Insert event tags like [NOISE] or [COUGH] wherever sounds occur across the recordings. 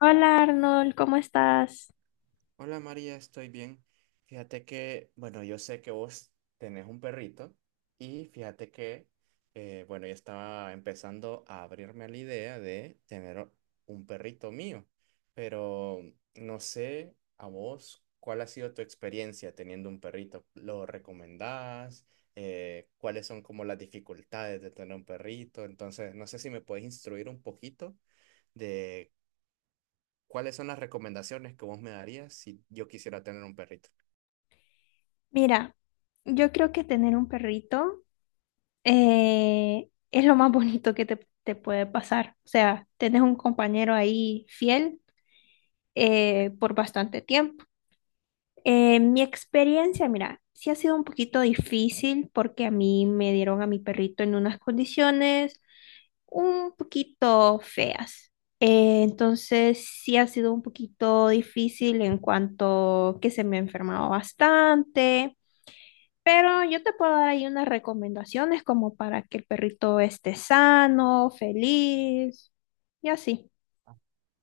Hola Arnold, ¿cómo estás? Hola María, estoy bien. Fíjate que, bueno, yo sé que vos tenés un perrito y fíjate que, bueno, yo estaba empezando a abrirme a la idea de tener un perrito mío, pero no sé a vos cuál ha sido tu experiencia teniendo un perrito. ¿Lo recomendás? ¿Cuáles son como las dificultades de tener un perrito? Entonces, no sé si me puedes instruir un poquito de ¿cuáles son las recomendaciones que vos me darías si yo quisiera tener un perrito? Mira, yo creo que tener un perrito es lo más bonito que te puede pasar. O sea, tenés un compañero ahí fiel, por bastante tiempo. Mi experiencia, mira, sí ha sido un poquito difícil porque a mí me dieron a mi perrito en unas condiciones un poquito feas. Entonces sí ha sido un poquito difícil en cuanto que se me ha enfermado bastante, pero yo te puedo dar ahí unas recomendaciones como para que el perrito esté sano, feliz y así. Ah,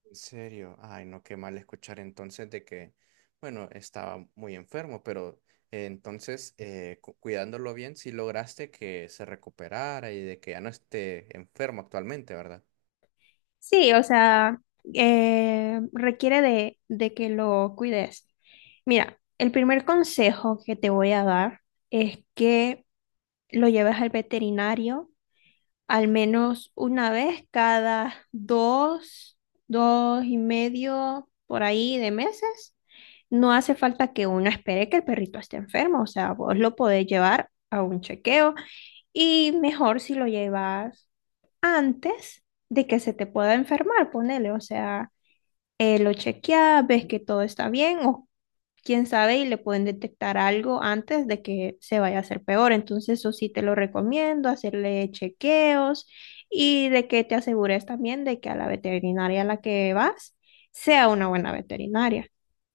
en serio, ay, no, qué mal escuchar entonces de que, bueno, estaba muy enfermo, pero entonces cuidándolo bien, sí lograste que se recuperara y de que ya no esté enfermo actualmente, ¿verdad? Sí, o sea, requiere de que lo cuides. Mira, el primer consejo que te voy a dar es que lo lleves al veterinario al menos una vez cada dos, dos y medio por ahí de meses. No hace falta que uno espere que el perrito esté enfermo, o sea, vos lo podés llevar a un chequeo y mejor si lo llevas antes de que se te pueda enfermar, ponele, o sea, lo chequea, ves que todo está bien o quién sabe y le pueden detectar algo antes de que se vaya a hacer peor. Entonces, eso sí te lo recomiendo, hacerle chequeos y de que te asegures también de que a la veterinaria a la que vas sea una buena veterinaria.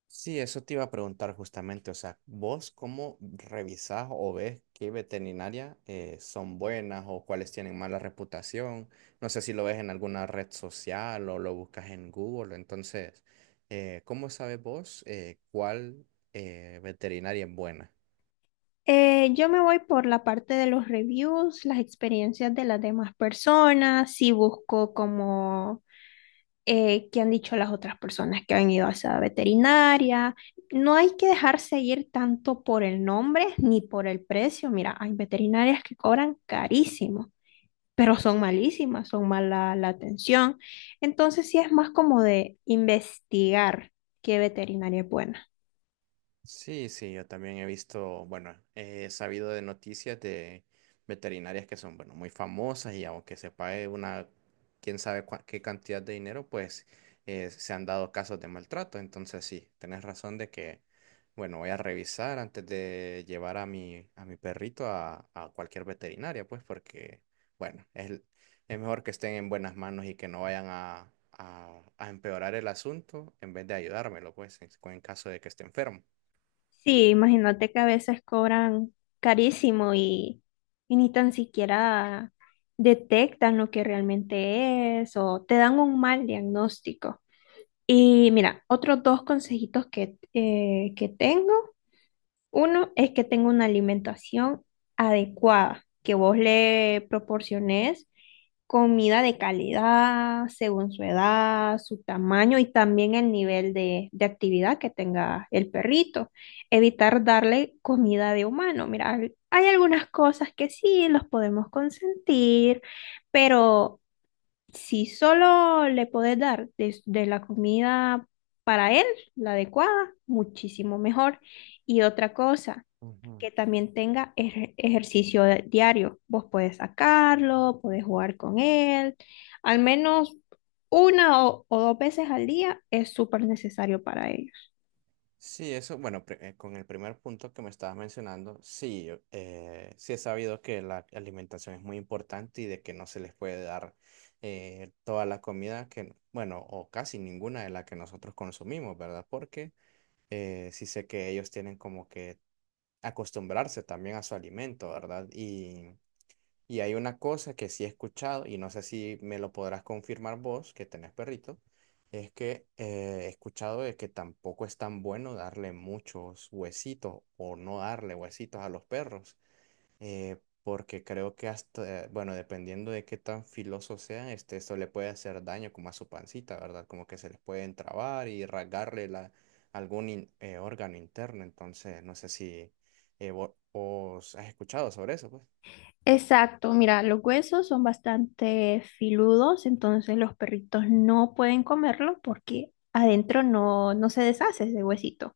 Sí, eso te iba a preguntar justamente, o sea, ¿vos cómo revisás o ves qué veterinarias son buenas o cuáles tienen mala reputación? No sé si lo ves en alguna red social o lo buscas en Google, entonces, ¿cómo sabes vos cuál veterinaria es buena? Yo me voy por la parte de los reviews, las experiencias de las demás personas, si busco como qué han dicho las otras personas que han ido a esa veterinaria. No hay que dejarse ir tanto por el nombre ni por el precio. Mira, hay veterinarias que cobran carísimo, pero son malísimas, son mala la atención. Entonces sí es más como de investigar qué veterinaria es buena. Sí, sí, yo también he visto, bueno, he sabido de noticias de veterinarias que son, bueno, muy famosas y aunque se pague una, quién sabe qué cantidad de dinero, pues se han dado casos de maltrato. Entonces sí, tenés razón de que, bueno, voy a revisar antes de llevar a a mi perrito a cualquier veterinaria, pues porque, bueno, es mejor que estén en buenas manos y que no vayan a empeorar el asunto en vez de ayudármelo, pues, en caso de que esté enfermo. Sí, imagínate que a veces cobran carísimo y ni tan siquiera detectan lo que realmente es o te dan un mal diagnóstico. Y mira, otros dos consejitos que tengo. Uno es que tenga una alimentación adecuada, que vos le proporciones comida de calidad según su edad, su tamaño y también el nivel de actividad que tenga el perrito. Evitar darle comida de humano. Mira, hay algunas cosas que sí los podemos consentir, pero... Si solo le podés dar la comida para él, la adecuada, muchísimo mejor. Y otra cosa, Ujú. que también tenga ejercicio diario. Vos podés sacarlo, podés jugar con él. Al menos una o dos veces al día es súper necesario para ellos. Sí, eso, bueno, con el primer punto que me estabas mencionando, sí, yo, sí he sabido que la alimentación es muy importante y de que no se les puede dar toda la comida que, bueno, o casi ninguna de la que nosotros consumimos, ¿verdad? Porque sí sé que ellos tienen como que acostumbrarse también a su alimento, ¿verdad? Y hay una cosa que sí he escuchado, y no sé si me lo podrás confirmar vos, que tenés perrito, es que he escuchado de que tampoco es tan bueno darle muchos huesitos o no darle huesitos a los perros, eh, porque creo que hasta, bueno, dependiendo de qué tan filosos sean, este, eso le puede hacer daño como a su pancita, ¿verdad? Como que se les puede entrabar y rasgarle la, órgano interno, entonces no sé si vos has escuchado sobre eso, pues. Exacto, mira, los huesos son bastante filudos, entonces los perritos no pueden comerlo porque adentro no, no se deshace ese huesito.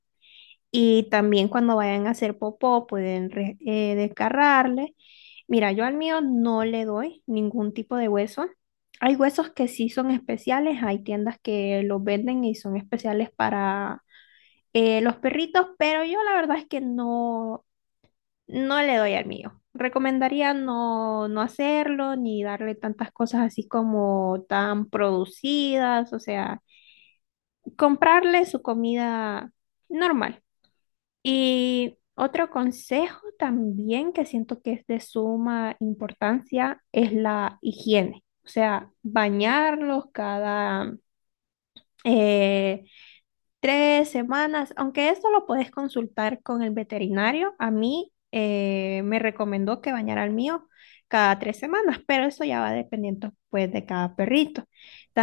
Y también cuando vayan a hacer popó pueden desgarrarle. Mira, yo al mío no le doy ningún tipo de hueso. Hay huesos que sí son especiales, hay tiendas que los venden y son especiales para los perritos, pero yo la verdad es que no, no le doy al mío. Recomendaría no, no hacerlo ni darle tantas cosas así como tan producidas, o sea, comprarle su comida normal. Y otro consejo también que siento que es de suma importancia es la higiene. O sea, bañarlos cada eh, tres semanas, aunque esto lo puedes consultar con el veterinario. A mí me recomendó que bañara al mío cada tres semanas, pero eso ya va dependiendo pues de cada perrito.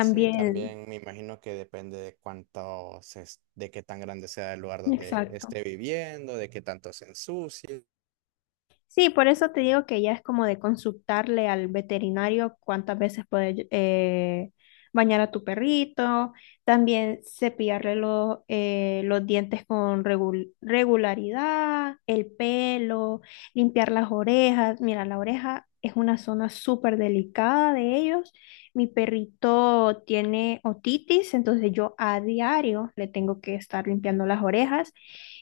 Sí, también me imagino que depende de cuánto de qué tan grande sea el lugar donde exacto. esté viviendo, de qué tanto se ensucie. Sí, por eso te digo que ya es como de consultarle al veterinario cuántas veces puedes bañar a tu perrito, también cepillarle los dientes con regularidad, el pelo, limpiar las orejas. Mira, la oreja es una zona súper delicada de ellos. Mi perrito tiene otitis, entonces yo a diario le tengo que estar limpiando las orejas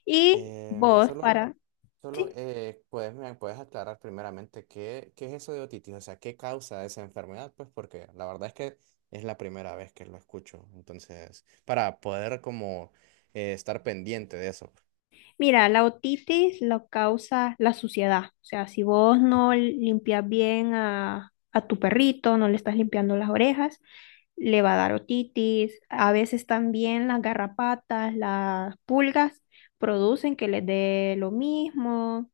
y Eh, vos solo, para... solo Sí. Puedes, me puedes aclarar primeramente qué, qué es eso de otitis, o sea, qué causa esa enfermedad, pues porque la verdad es que es la primera vez que lo escucho, entonces, para poder como estar pendiente de eso. Mira, la otitis la causa la suciedad. O sea, si vos no limpias bien a tu perrito, no le estás limpiando las orejas, le va a dar otitis. A veces también las garrapatas, las pulgas producen que les dé lo mismo.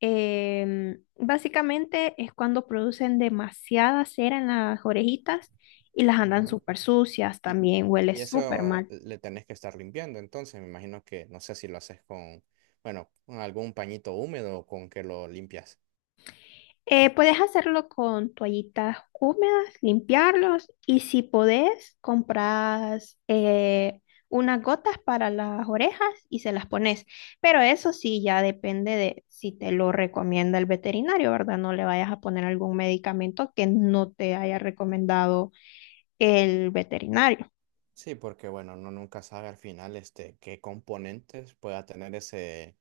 Básicamente es cuando producen demasiada cera en las orejitas y las andan súper sucias, Y, también huele y súper eso mal. le tenés que estar limpiando, entonces me imagino que no sé si lo haces con, bueno, con algún pañito húmedo o con que lo limpias. Puedes hacerlo con toallitas húmedas, limpiarlos y si podés, compras unas gotas para las orejas y se las pones. Pero eso sí, ya depende de si te lo recomienda el veterinario, ¿verdad? No le vayas a poner algún medicamento que no te haya recomendado el veterinario. Sí, porque bueno, uno nunca sabe al final este qué componentes pueda tener ese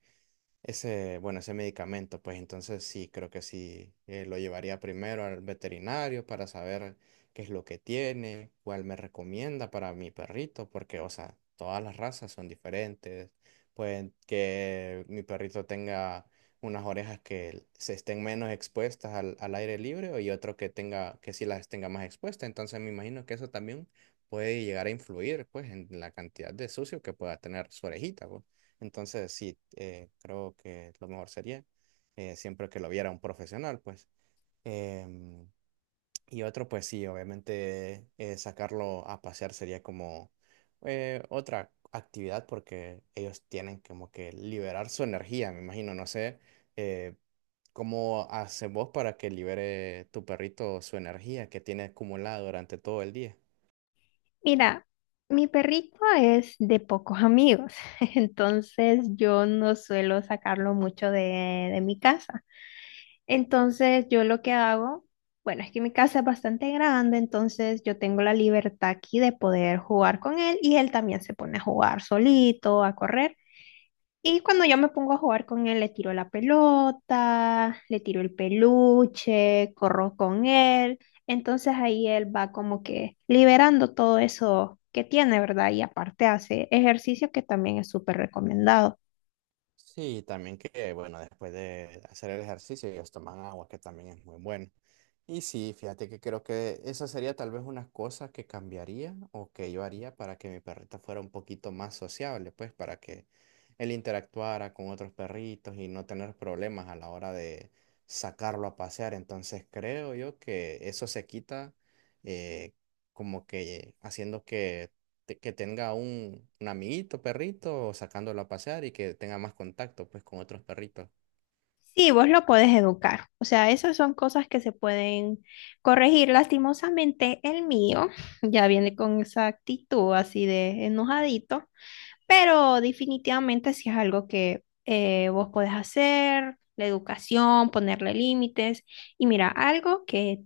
ese, bueno, ese medicamento, pues entonces sí, creo que sí, lo llevaría primero al veterinario para saber qué es lo que tiene, cuál me recomienda para mi perrito, porque, o sea, todas las razas son diferentes. Pueden que mi perrito tenga unas orejas que se estén menos expuestas al aire libre y otro que tenga, que sí las tenga más expuestas. Entonces me imagino que eso también puede llegar a influir, pues, en la cantidad de sucio que pueda tener su orejita, pues. Entonces, sí, creo que lo mejor sería siempre que lo viera un profesional, pues. Em, y otro, pues sí, obviamente sacarlo a pasear sería como otra actividad porque ellos tienen como que liberar su energía, me imagino, no sé. eh, ¿Cómo haces vos para que libere tu perrito su energía que tiene acumulada durante todo el día? Mira, mi perrito es de pocos amigos, [LAUGHS] entonces yo no suelo sacarlo mucho de mi casa. Entonces yo lo que hago, bueno, es que mi casa es bastante grande, entonces yo tengo la libertad aquí de poder jugar con él y él también se pone a jugar solito, a correr. Y cuando yo me pongo a jugar con él, le tiro la pelota, le tiro el peluche, corro con él. Entonces ahí él va como que liberando todo eso que tiene, ¿verdad? Y aparte hace ejercicio que también es súper recomendado. Sí, también que, bueno, después de hacer el ejercicio, ellos toman agua, que también es muy bueno. Y sí, fíjate que creo que esa sería tal vez una cosa que cambiaría o que yo haría para que mi perrita fuera un poquito más sociable, pues para que él interactuara con otros perritos y no tener problemas a la hora de sacarlo a pasear. Entonces creo yo que eso se quita eh, como que haciendo que que tenga un amiguito perrito sacándolo a pasear y que tenga más contacto pues con otros perritos. Sí, vos lo podés educar. O sea, esas son cosas que se pueden corregir. Lastimosamente, el mío [LAUGHS] ya viene con esa actitud así de enojadito. Pero definitivamente si es algo que vos podés hacer, la educación, ponerle límites. Y mira, algo que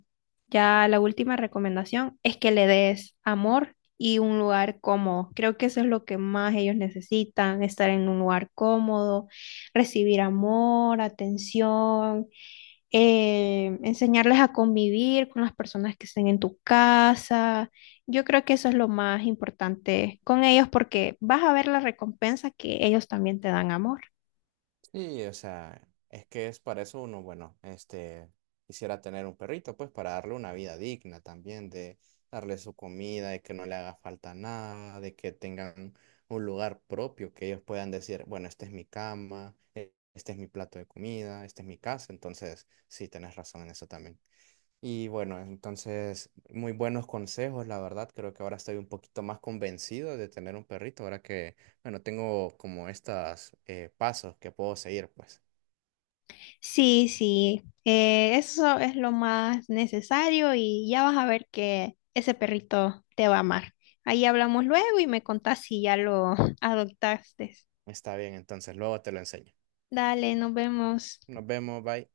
ya la última recomendación es que le des amor y un lugar cómodo. Creo que eso es lo que más ellos necesitan, estar en un lugar cómodo, recibir amor, atención, enseñarles a convivir con las personas que estén en tu casa. Yo creo que eso es lo más importante con ellos porque vas a ver la recompensa que ellos también te dan amor. Sí, o sea, es que es para eso uno, bueno, este, quisiera tener un perrito pues para darle una vida digna también, de darle su comida, de que no le haga falta nada, de que tengan un lugar propio, que ellos puedan decir, bueno, esta es mi cama, este es mi plato de comida, esta es mi casa, entonces sí, tenés razón en eso también. Y bueno, entonces, muy buenos consejos, la verdad. Creo que ahora estoy un poquito más convencido de tener un perrito, ahora que, bueno, tengo como estos pasos que puedo seguir, pues. Sí, sí, eso es lo más necesario y ya vas a ver que ese perrito te va a amar. Ahí hablamos luego y me contás si ya lo [LAUGHS] adoptaste. Está bien, entonces luego te lo enseño. Dale, nos vemos. Nos vemos, bye.